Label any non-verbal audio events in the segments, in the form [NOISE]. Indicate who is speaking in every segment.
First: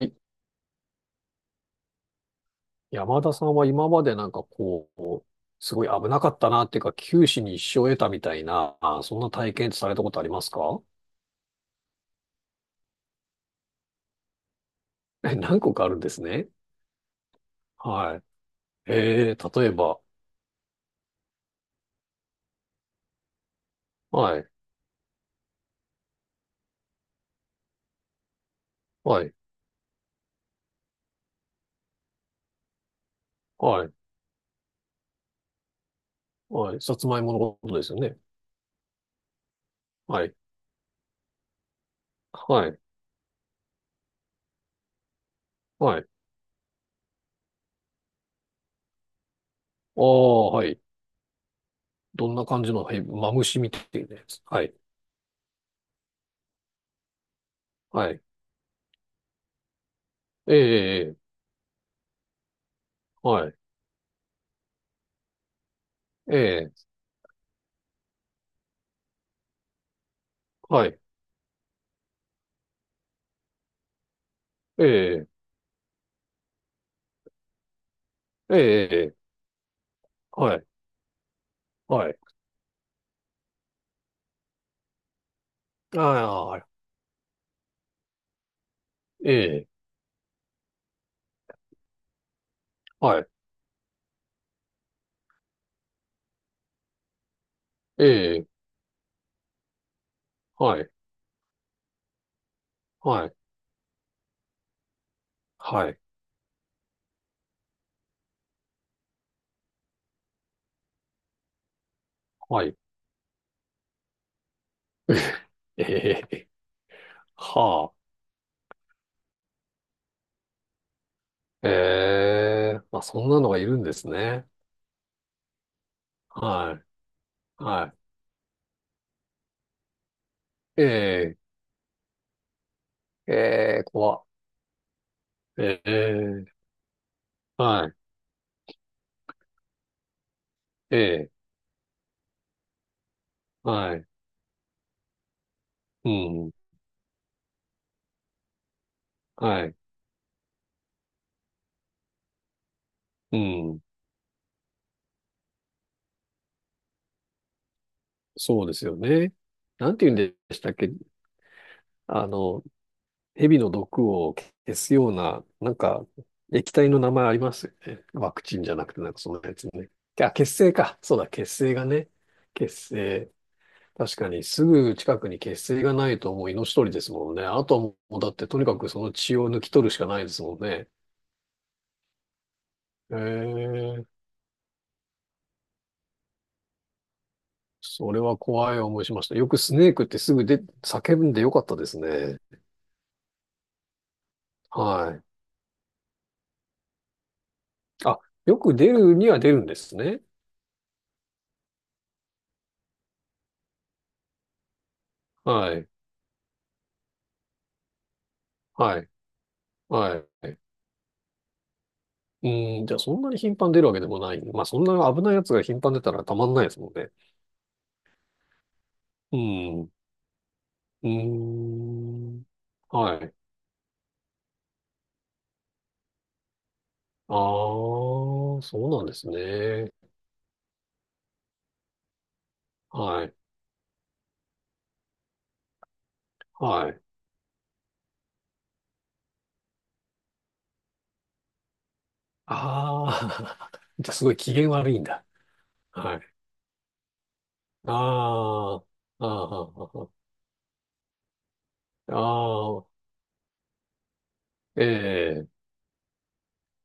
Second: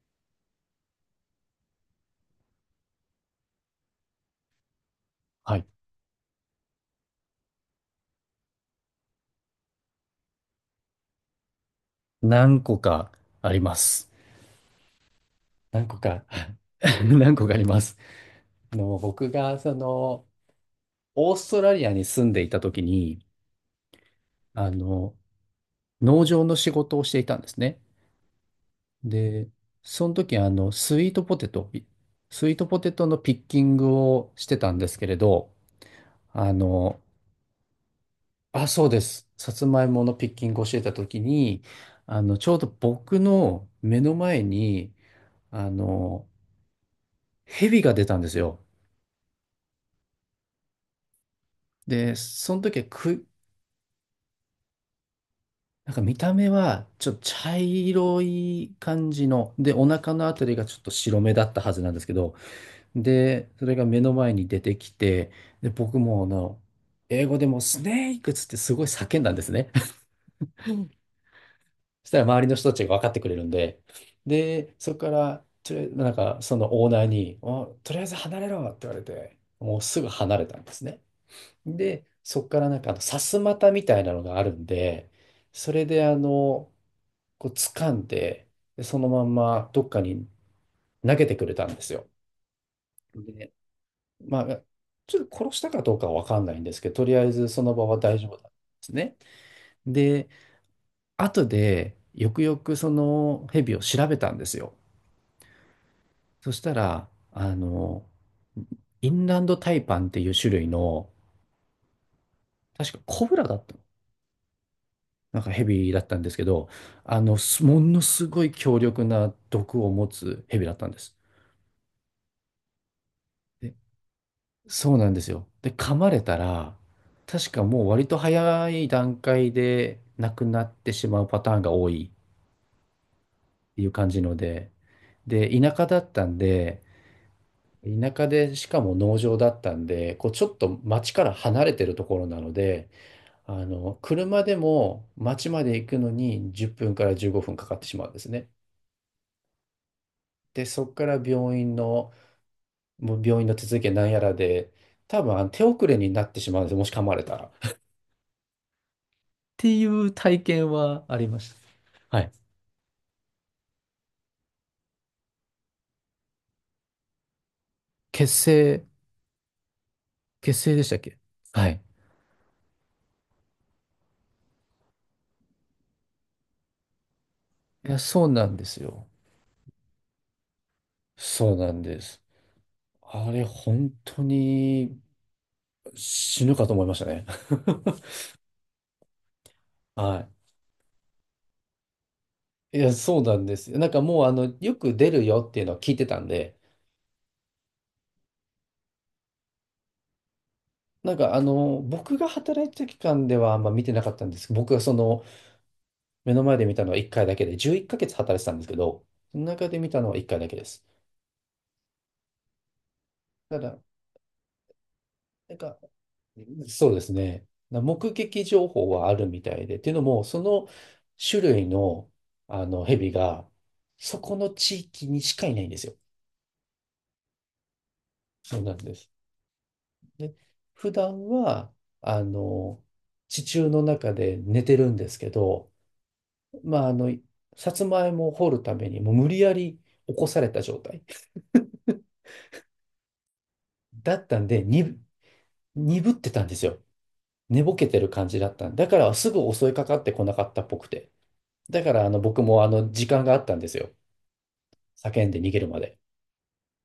Speaker 1: い山田さんは今までなんかこう、
Speaker 2: はい。
Speaker 1: すごい危なかったなっていうか、九死に一生を得たみたいな、そんな体験ってされたことありますか？
Speaker 2: 何個かあります。
Speaker 1: え、何個か
Speaker 2: 何
Speaker 1: ある
Speaker 2: 個
Speaker 1: んです
Speaker 2: か
Speaker 1: ね。
Speaker 2: [LAUGHS] 何個かあります。
Speaker 1: はい。
Speaker 2: 僕が、
Speaker 1: 例えば？
Speaker 2: オーストラリアに住んでいた時に、
Speaker 1: はい。
Speaker 2: あの、農場の仕事をしていたんですね。
Speaker 1: はい。
Speaker 2: で、その時、スイートポテトのピッキン
Speaker 1: はい。
Speaker 2: グをしてたんですけれど、あ
Speaker 1: はい、さ
Speaker 2: の、
Speaker 1: つまいものことですよね。
Speaker 2: あ、そうです。さつまいもの
Speaker 1: は
Speaker 2: ピッ
Speaker 1: い。
Speaker 2: キングをしてた時に、ちょうど
Speaker 1: はい。
Speaker 2: 僕の目の前に、あ
Speaker 1: はい。
Speaker 2: の、蛇が出たんですよ。
Speaker 1: ああ、はい。
Speaker 2: で、
Speaker 1: どんな
Speaker 2: その
Speaker 1: 感じ
Speaker 2: 時
Speaker 1: の、
Speaker 2: は
Speaker 1: はい、
Speaker 2: く、
Speaker 1: マムシみたいなやつ。はい。
Speaker 2: なんか見た目はちょっと茶
Speaker 1: は
Speaker 2: 色
Speaker 1: い。
Speaker 2: い感じの、で、お腹のあたり
Speaker 1: え
Speaker 2: がちょっと
Speaker 1: え。
Speaker 2: 白目だったはずなんですけど、で、
Speaker 1: はい。
Speaker 2: それが目の前に出てきて、で、僕も
Speaker 1: ええ。
Speaker 2: 英語でもうスネークっつってすごい叫んだんですね。[LAUGHS]
Speaker 1: はい。
Speaker 2: そしたら周りの人たちが分かってくれるんで、で、
Speaker 1: え
Speaker 2: そこか
Speaker 1: え。
Speaker 2: ら、とりあえずなんかそのオーナーに、とりあえず離れ
Speaker 1: え
Speaker 2: ろって言われ
Speaker 1: え。
Speaker 2: て、もうすぐ離れ
Speaker 1: は
Speaker 2: たん
Speaker 1: い。
Speaker 2: ですね。で、
Speaker 1: はい。
Speaker 2: そこからなんかさすまたみたいなのがあるんで、それで
Speaker 1: ああ。
Speaker 2: こう掴んで、でそのま
Speaker 1: え
Speaker 2: ん
Speaker 1: え。
Speaker 2: まどっかに投げてくれたんですよ。
Speaker 1: はい。
Speaker 2: で、まあ、ちょっと殺したかどうかはわかんないんですけど、とりあえずその場は大丈夫なん
Speaker 1: え
Speaker 2: で
Speaker 1: え、
Speaker 2: すね。で、
Speaker 1: はい。
Speaker 2: 後でよくよくそ
Speaker 1: はい。
Speaker 2: のヘビを調べたんですよ。
Speaker 1: はい。
Speaker 2: そしたら、インランドタイパンっていう種類の、
Speaker 1: はい。
Speaker 2: 確かコブラだったの。なんかヘビだったん
Speaker 1: え
Speaker 2: ですけ
Speaker 1: え。
Speaker 2: ど、
Speaker 1: は
Speaker 2: もの
Speaker 1: あ。
Speaker 2: すごい強力な毒を持つヘビだったんです。
Speaker 1: ええ、まあ、そんなのがい
Speaker 2: で
Speaker 1: るんですね。
Speaker 2: そうなんですよ。で、噛まれた
Speaker 1: は
Speaker 2: ら、確
Speaker 1: い。
Speaker 2: かもう
Speaker 1: は
Speaker 2: 割と早い段階で亡くなってしまう
Speaker 1: い。え
Speaker 2: パタ
Speaker 1: え、
Speaker 2: ーンが多いっ
Speaker 1: え
Speaker 2: て
Speaker 1: え、
Speaker 2: いう感
Speaker 1: 怖
Speaker 2: じ
Speaker 1: っ。
Speaker 2: ので、で、田舎だったん
Speaker 1: ええ。
Speaker 2: で、
Speaker 1: は
Speaker 2: 田舎でしかも農場だったんで、こうちょっと町か
Speaker 1: い。え
Speaker 2: ら
Speaker 1: え。
Speaker 2: 離れてるところなので、
Speaker 1: はい。
Speaker 2: 車でも町まで行く
Speaker 1: う
Speaker 2: の
Speaker 1: ん。
Speaker 2: に10分から15分かかってしまうんですね。
Speaker 1: はい。
Speaker 2: で、そこから病院の、もう
Speaker 1: う
Speaker 2: 病院の手
Speaker 1: ん。
Speaker 2: 続きなんやらで、多分手遅れになってしまうんですよ、もし噛まれたら。
Speaker 1: そうですよね。
Speaker 2: てい
Speaker 1: なんて
Speaker 2: う
Speaker 1: 言うんで
Speaker 2: 体
Speaker 1: し
Speaker 2: 験
Speaker 1: たっけ？
Speaker 2: はありました。は
Speaker 1: あ
Speaker 2: い。
Speaker 1: の、蛇の毒を消すような、なんか、液体の名前ありますよね。
Speaker 2: 結
Speaker 1: ワクチンじゃ
Speaker 2: 成、
Speaker 1: なくて、なんかそのやつね。あ、血
Speaker 2: 結
Speaker 1: 清
Speaker 2: 成でしたっ
Speaker 1: か。そ
Speaker 2: け。
Speaker 1: うだ、血
Speaker 2: は
Speaker 1: 清
Speaker 2: い。
Speaker 1: がね。血清。確かに、すぐ近くに血清がないともう命取りですもんね。あとは
Speaker 2: いや、
Speaker 1: もう、
Speaker 2: そう
Speaker 1: だっ
Speaker 2: な
Speaker 1: て
Speaker 2: ん
Speaker 1: と
Speaker 2: で
Speaker 1: にか
Speaker 2: す
Speaker 1: くそ
Speaker 2: よ。
Speaker 1: の血を抜き取るしかないですもんね。
Speaker 2: そうなんです。
Speaker 1: え
Speaker 2: あれ、本
Speaker 1: え。
Speaker 2: 当に死ぬかと思いましたね。
Speaker 1: それは怖い思いしました。よくスネー
Speaker 2: [LAUGHS]
Speaker 1: クって
Speaker 2: は
Speaker 1: すぐで、叫んでよかったですね。
Speaker 2: い。いや、そうなんですよ。なんかもう、よく出
Speaker 1: はい。
Speaker 2: るよっていうのは聞いてたんで、
Speaker 1: あ、よく出るには出るんですね。
Speaker 2: なんか、僕が働いてた期間ではあんま見てなかったんですけど、僕が
Speaker 1: はい。
Speaker 2: 目の前で見たのは1回だけで、11ヶ月働いてたんですけ
Speaker 1: は
Speaker 2: ど、
Speaker 1: い。
Speaker 2: その中で見たのは
Speaker 1: は
Speaker 2: 1回だけ
Speaker 1: い。
Speaker 2: です。
Speaker 1: うん、じゃあそんなに頻
Speaker 2: た
Speaker 1: 繁に
Speaker 2: だ、
Speaker 1: 出るわけでもない。まあそんな危ないやつ
Speaker 2: なん
Speaker 1: が
Speaker 2: か、
Speaker 1: 頻繁に出たらたまんないです
Speaker 2: そ
Speaker 1: もん
Speaker 2: うで
Speaker 1: ね。
Speaker 2: すね。目撃情報はある
Speaker 1: う
Speaker 2: みたいで、って
Speaker 1: ん。
Speaker 2: いうのも、その種類
Speaker 1: う
Speaker 2: の、
Speaker 1: ん。
Speaker 2: あの蛇
Speaker 1: はい。
Speaker 2: が、そこの地域にしかいないんですよ。
Speaker 1: ああ、
Speaker 2: そう
Speaker 1: そ
Speaker 2: なん
Speaker 1: う
Speaker 2: で
Speaker 1: なん
Speaker 2: す。
Speaker 1: ですね。
Speaker 2: で、普段は、あの、
Speaker 1: はい。
Speaker 2: 地中の中で寝てるんですけど、まあ、
Speaker 1: はい。
Speaker 2: さつまいもを掘るために、もう無理やり起こされた状態
Speaker 1: ああ、[LAUGHS] じゃあ
Speaker 2: だ
Speaker 1: す
Speaker 2: っ
Speaker 1: ごい
Speaker 2: たん
Speaker 1: 機
Speaker 2: で、
Speaker 1: 嫌悪いんだ。
Speaker 2: 鈍っ
Speaker 1: はい。
Speaker 2: てたんですよ。寝ぼけてる感じだったん
Speaker 1: あ
Speaker 2: でだから、
Speaker 1: あ。あ
Speaker 2: すぐ襲いかかってこ
Speaker 1: あ。
Speaker 2: なかったっぽくて。だから
Speaker 1: あ
Speaker 2: 僕もあ
Speaker 1: あ。
Speaker 2: の時間があったんですよ。
Speaker 1: え
Speaker 2: 叫んで
Speaker 1: え。
Speaker 2: 逃げるまで。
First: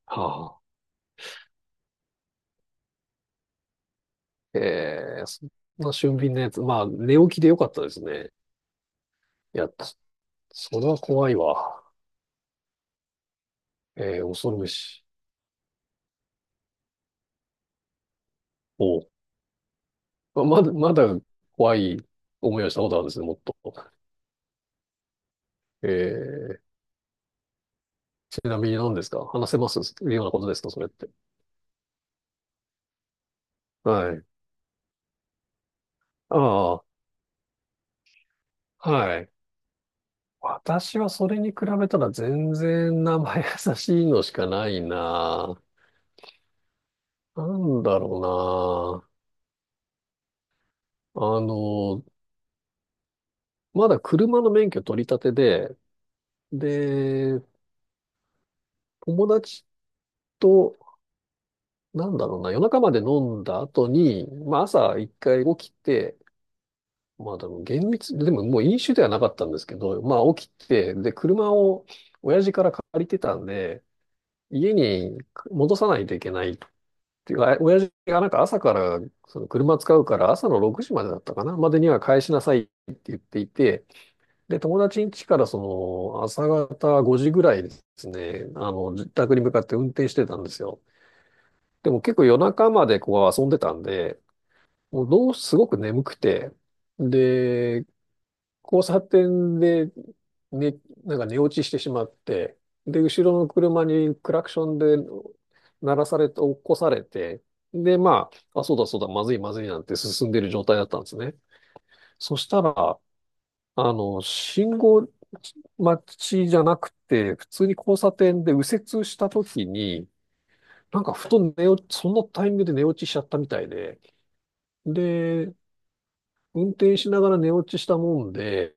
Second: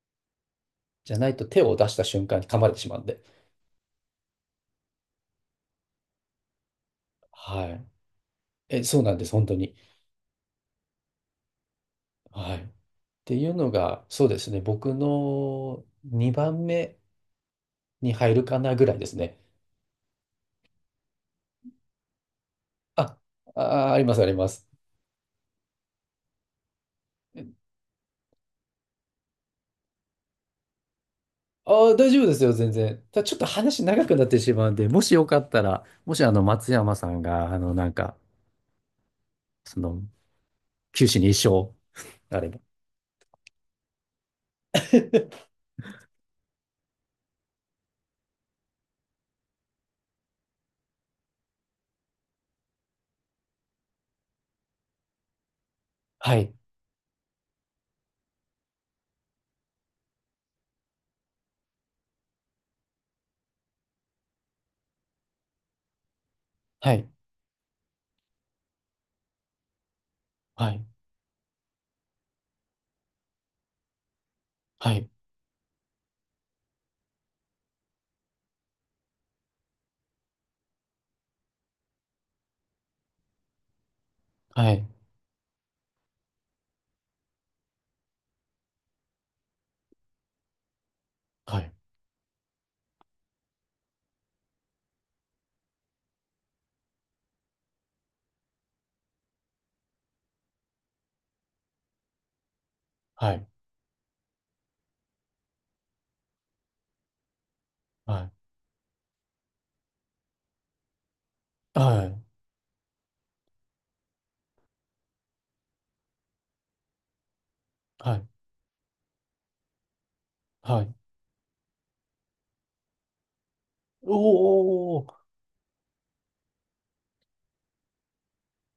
Speaker 1: はあ。
Speaker 2: じゃないと手を出した瞬間に噛まれてしまうんで。
Speaker 1: ええ、そんな俊敏なやつ。まあ、寝起きでよ
Speaker 2: は
Speaker 1: かった
Speaker 2: い。
Speaker 1: ですね。
Speaker 2: え、そうなんです、本当
Speaker 1: いや、
Speaker 2: に。
Speaker 1: それは怖いわ。
Speaker 2: はい。っていうのが、
Speaker 1: ええ、
Speaker 2: そうで
Speaker 1: 恐
Speaker 2: す
Speaker 1: る
Speaker 2: ね、
Speaker 1: べ
Speaker 2: 僕
Speaker 1: し。
Speaker 2: の2番目に入るかなぐら
Speaker 1: お
Speaker 2: いで
Speaker 1: う、
Speaker 2: すね。
Speaker 1: まだ、まだ怖い思いをしたことあるんで
Speaker 2: あ、
Speaker 1: すね、もっと。
Speaker 2: あ、あります、あります。
Speaker 1: ええ、ちなみに何ですか？話せますようなことですかそれって。
Speaker 2: ああ、大丈夫ですよ、全然。ただちょっと話長
Speaker 1: は
Speaker 2: くな
Speaker 1: い。
Speaker 2: ってしまうんで、もしよかったら、もし
Speaker 1: あ
Speaker 2: 松
Speaker 1: あ、
Speaker 2: 山さんが、なんか、
Speaker 1: はい。
Speaker 2: その、
Speaker 1: 私
Speaker 2: 九
Speaker 1: は
Speaker 2: 死
Speaker 1: そ
Speaker 2: に
Speaker 1: れ
Speaker 2: 一
Speaker 1: に比
Speaker 2: 生
Speaker 1: べたら
Speaker 2: があれ
Speaker 1: 全
Speaker 2: ば。
Speaker 1: 然名前優しいのしかないな。なんだろうな。あの、まだ車の免許取り立てで、
Speaker 2: はい、
Speaker 1: で、友達と、なんだろうな、夜中まで飲んだ後に、まあ朝一回起きて、
Speaker 2: はい、
Speaker 1: まあでも厳密、でももう飲酒ではなかったんですけど、まあ起き
Speaker 2: はい、
Speaker 1: て、で、車を親父から借りてたんで、家
Speaker 2: はい、
Speaker 1: に戻さないといけないっていうか、親父がなんか朝から、その車使うから朝の6時までだったかな、までには返しなさいって言っていて、で、
Speaker 2: は
Speaker 1: 友
Speaker 2: い、
Speaker 1: 達ん家からその朝方5時ぐらいですね、あの、自宅に向かって運転してたんですよ。
Speaker 2: はい。
Speaker 1: でも結構夜中までこう遊んでたんで、もうどう、すごく眠くて、で、交差点で、ね、なんか寝落ちしてしまって、で、後
Speaker 2: は
Speaker 1: ろ
Speaker 2: い、
Speaker 1: の車にクラクションで鳴らされて、起こされて、で、
Speaker 2: は
Speaker 1: ま
Speaker 2: い、
Speaker 1: あ、あ、そうだそうだ、まずいまずいなんて進んでる状態だったんですね。
Speaker 2: はい、
Speaker 1: そしたら、あの、信号待ちじゃなくて、普通に交差
Speaker 2: はい、
Speaker 1: 点で右折した時に、
Speaker 2: はい。
Speaker 1: なんかふと寝落ち、そのタイミングで寝落ちしちゃったみたいで、
Speaker 2: おー、
Speaker 1: で、運転しながら寝落ちしたもんで、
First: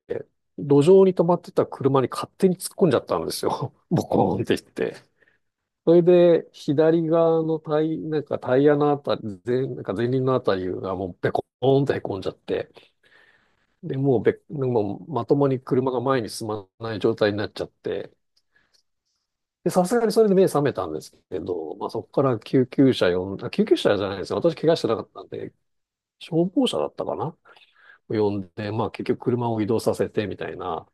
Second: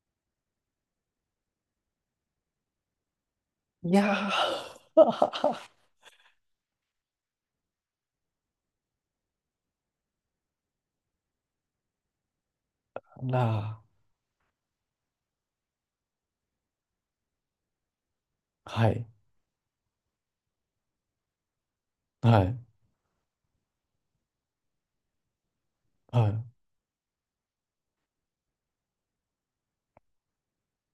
Speaker 1: 路上に止まってた車に勝手に突っ込んじゃったんですよ。[LAUGHS]
Speaker 2: い
Speaker 1: ボ
Speaker 2: や
Speaker 1: コーンって言って。
Speaker 2: ー、
Speaker 1: それで、左側のタイ、なんかタイヤのあたり、なんか前輪のあたりがもうベコーンって凹んじゃって、
Speaker 2: [LAUGHS] な
Speaker 1: で、もうまともに車が前に進まない状態になっちゃって、
Speaker 2: あ、はい、
Speaker 1: で、さすがにそれで目覚めたんですけど、まあ、そこから
Speaker 2: はい、
Speaker 1: 救急車じゃないですよ。私怪我してなかったんで、
Speaker 2: はい、
Speaker 1: 消防車だったかな呼んで、まあ結局車を移動させてみたいな、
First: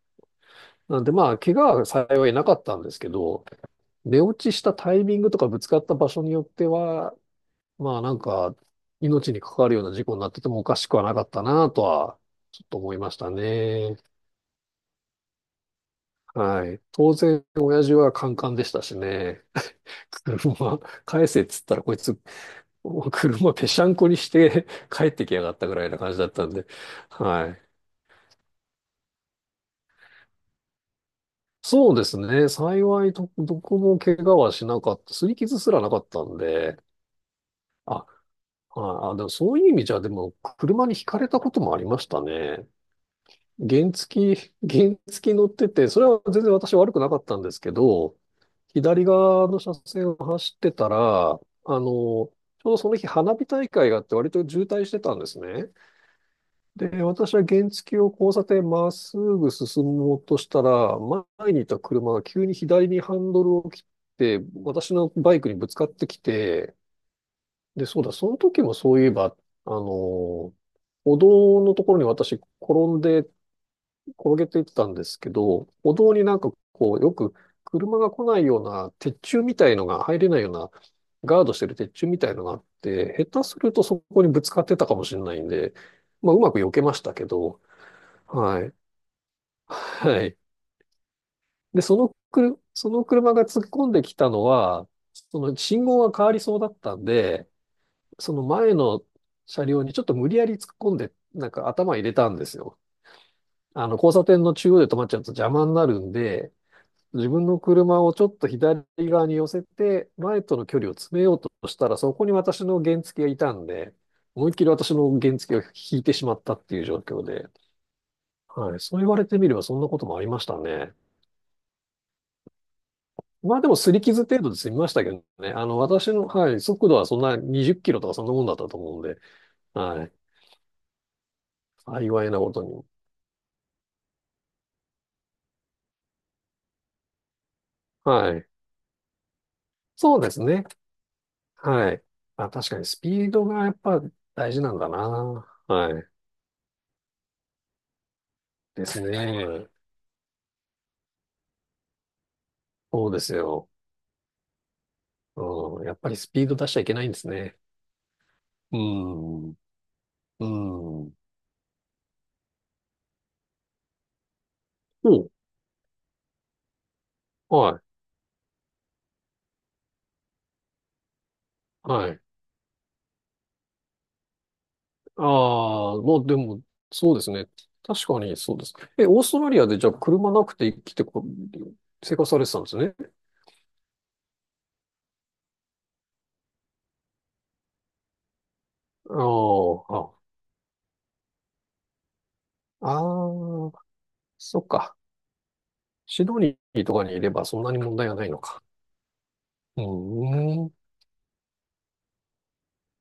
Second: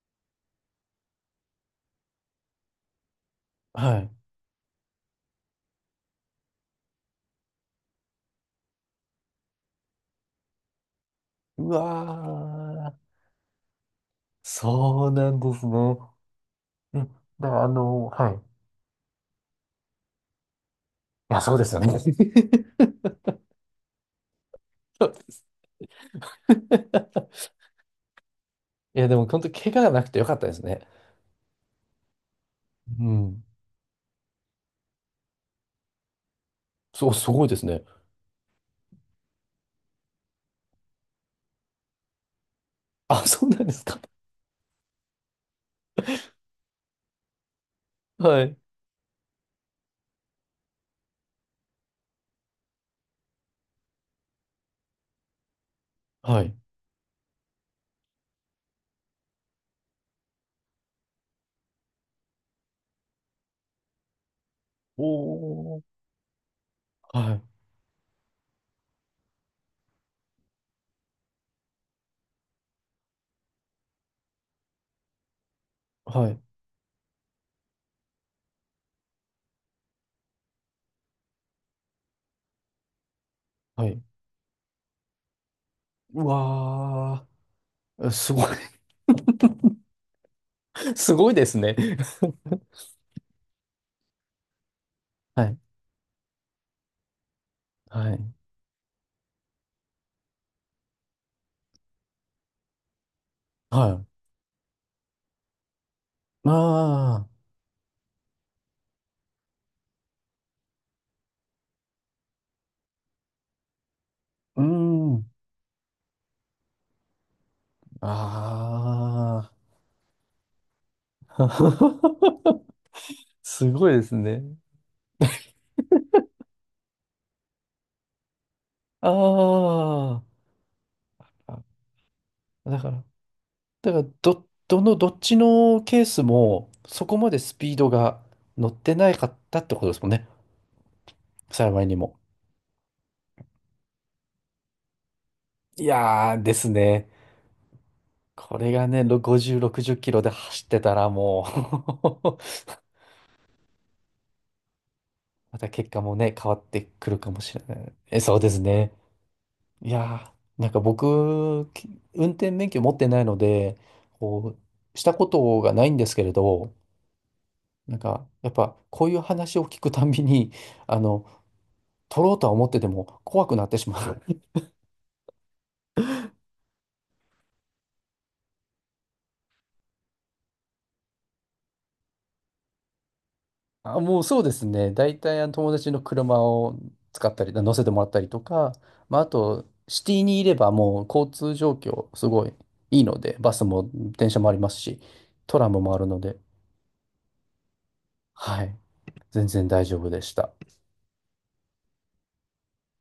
Speaker 1: なんでまあ、怪我は幸いなかったんですけど、
Speaker 2: はい。
Speaker 1: 寝落ちしたタイミングとかぶつかった場所によっては、まあなんか、命に関わるような事故になっててもおかしくはなかった
Speaker 2: う
Speaker 1: なとは、ちょっと
Speaker 2: わ
Speaker 1: 思いま
Speaker 2: ー、
Speaker 1: したね。
Speaker 2: そうなんですね。
Speaker 1: はい。
Speaker 2: うん、
Speaker 1: 当然、
Speaker 2: だから
Speaker 1: 親父はカ
Speaker 2: はい。
Speaker 1: ン
Speaker 2: い
Speaker 1: カンでしたしね。[LAUGHS] 車、返
Speaker 2: や、
Speaker 1: せっ
Speaker 2: そう
Speaker 1: つっ
Speaker 2: です
Speaker 1: た
Speaker 2: よ
Speaker 1: らこい
Speaker 2: ね。
Speaker 1: つ、
Speaker 2: [LAUGHS]
Speaker 1: 車ぺしゃんこにして帰
Speaker 2: そ
Speaker 1: っ
Speaker 2: う
Speaker 1: て
Speaker 2: で
Speaker 1: きや
Speaker 2: す。
Speaker 1: がったぐらいな感じだったんで。は
Speaker 2: [LAUGHS]
Speaker 1: い。
Speaker 2: いや、でも本当、怪我がなくてよかったですね。
Speaker 1: そうですね。
Speaker 2: う
Speaker 1: 幸いど、
Speaker 2: ん。
Speaker 1: どこも怪我はしなかった。擦り傷すらなかったんで。
Speaker 2: そう、すごいですね。
Speaker 1: あ、ああ、でもそういう意味じゃ、でも、車にひかれたこともありましたね。
Speaker 2: あ、そうなんです
Speaker 1: 原
Speaker 2: か。
Speaker 1: 付き、[LAUGHS] 原付き乗ってて、それは全然私悪くなかったんですけど、
Speaker 2: [LAUGHS] はい。
Speaker 1: 左側の車線を走ってたら、あの、ちょうどその日花火大会があって割と渋滞してたんですね。
Speaker 2: はい。
Speaker 1: で、私は原付を交差点まっすぐ進もうとしたら、前にいた車が急に左にハンドルを切って、私のバイクにぶつ
Speaker 2: お
Speaker 1: かっ
Speaker 2: ー。
Speaker 1: てきて、
Speaker 2: はい。
Speaker 1: で、そうだ、その時もそういえば、あの歩道のところに私転んで、転げていってたんですけど、歩道に
Speaker 2: は
Speaker 1: なん
Speaker 2: い。
Speaker 1: かこう、よく車が来ないような鉄柱みたいのが入れないような、ガードしてる鉄柱みたいのがあって、下手すると
Speaker 2: は
Speaker 1: そ
Speaker 2: い。
Speaker 1: こにぶつかってたかもしれないんで、
Speaker 2: う
Speaker 1: まあ、うまく避けましたけ
Speaker 2: わ
Speaker 1: ど、
Speaker 2: ー。すごい。
Speaker 1: はい。はい。
Speaker 2: [LAUGHS] すごいですね。
Speaker 1: で、そのくる、その車が突っ込んできたのは、
Speaker 2: [LAUGHS]
Speaker 1: そ
Speaker 2: は
Speaker 1: の
Speaker 2: い。
Speaker 1: 信号が変わりそうだったんで、
Speaker 2: は
Speaker 1: そ
Speaker 2: い。
Speaker 1: の前の車両にちょっと無理やり突っ込んで、なんか頭入れたんですよ。あ
Speaker 2: は
Speaker 1: の、
Speaker 2: い。
Speaker 1: 交差点の中央で止まっちゃうと邪魔になるんで、
Speaker 2: あ
Speaker 1: 自
Speaker 2: あ、
Speaker 1: 分の車をちょっと左側に寄せて、前との距離を詰めようとしたら、そこに私の原付がいたんで、思いっ
Speaker 2: うー
Speaker 1: きり私の
Speaker 2: ん。
Speaker 1: 原付を引いてしまったっていう状況で、はい、そう言われてみ
Speaker 2: あ
Speaker 1: ればそんなこともありましたね。
Speaker 2: あ。[LAUGHS]
Speaker 1: まあで
Speaker 2: す
Speaker 1: も
Speaker 2: ご
Speaker 1: 擦
Speaker 2: い
Speaker 1: り
Speaker 2: です
Speaker 1: 傷程
Speaker 2: ね。
Speaker 1: 度で済みましたけどね。あの、私の、はい、速度はそんな20キロとかそんなもんだったと思うんで、
Speaker 2: あ
Speaker 1: はい、
Speaker 2: あ。
Speaker 1: 幸いなこと
Speaker 2: だ
Speaker 1: に。
Speaker 2: から、だから、どっちのケースも、そこまでスピードが
Speaker 1: はい。
Speaker 2: 乗ってないかったってことですもん
Speaker 1: そう
Speaker 2: ね。
Speaker 1: ですね。
Speaker 2: 幸い
Speaker 1: は
Speaker 2: に
Speaker 1: い。
Speaker 2: も。
Speaker 1: あ、確かにスピードがやっぱ大事なんだな。
Speaker 2: い
Speaker 1: はい。
Speaker 2: やーですね。これ
Speaker 1: で
Speaker 2: が
Speaker 1: す
Speaker 2: ね、50、
Speaker 1: ね。
Speaker 2: 60キロで走ってたらもう [LAUGHS]
Speaker 1: そうですよ。
Speaker 2: また
Speaker 1: うん。
Speaker 2: 結
Speaker 1: やっ
Speaker 2: 果
Speaker 1: ぱ
Speaker 2: も
Speaker 1: りス
Speaker 2: ね、
Speaker 1: ピー
Speaker 2: 変わ
Speaker 1: ド
Speaker 2: っ
Speaker 1: 出しちゃ
Speaker 2: て
Speaker 1: いけな
Speaker 2: く
Speaker 1: いんで
Speaker 2: る
Speaker 1: す
Speaker 2: かもし
Speaker 1: ね。
Speaker 2: れない。え、そうです
Speaker 1: う
Speaker 2: ね。
Speaker 1: ん。う
Speaker 2: いやー、なんか
Speaker 1: ん。
Speaker 2: 僕、運転免許持ってないので、こう、したこ
Speaker 1: お、
Speaker 2: とがないんですけれど、
Speaker 1: は
Speaker 2: なん
Speaker 1: い。
Speaker 2: か、やっぱ、こういう話を聞くたんびに、[LAUGHS] あの、
Speaker 1: はい。
Speaker 2: 取ろうとは思ってても怖くなってしまう。[LAUGHS]
Speaker 1: ああ、まあでも、そうですね。確かにそうですね。え、オーストラリアでじゃあ車なくて生きてこ、生活されてたんですね。
Speaker 2: あ、もうそうですね。大体、友達の車を使ったり、乗せてもらったりとか、まあ、あと、
Speaker 1: ああ。
Speaker 2: シティにいればもう交通状況、すごい
Speaker 1: あ
Speaker 2: いいので、バス
Speaker 1: あ、
Speaker 2: も電車もあり
Speaker 1: そっ
Speaker 2: ます
Speaker 1: か。
Speaker 2: し、トラムもあるの
Speaker 1: シ
Speaker 2: で、
Speaker 1: ドニーとかにいればそんなに問題はないのか。
Speaker 2: はい、全然
Speaker 1: う
Speaker 2: 大丈夫でした。
Speaker 1: ーん。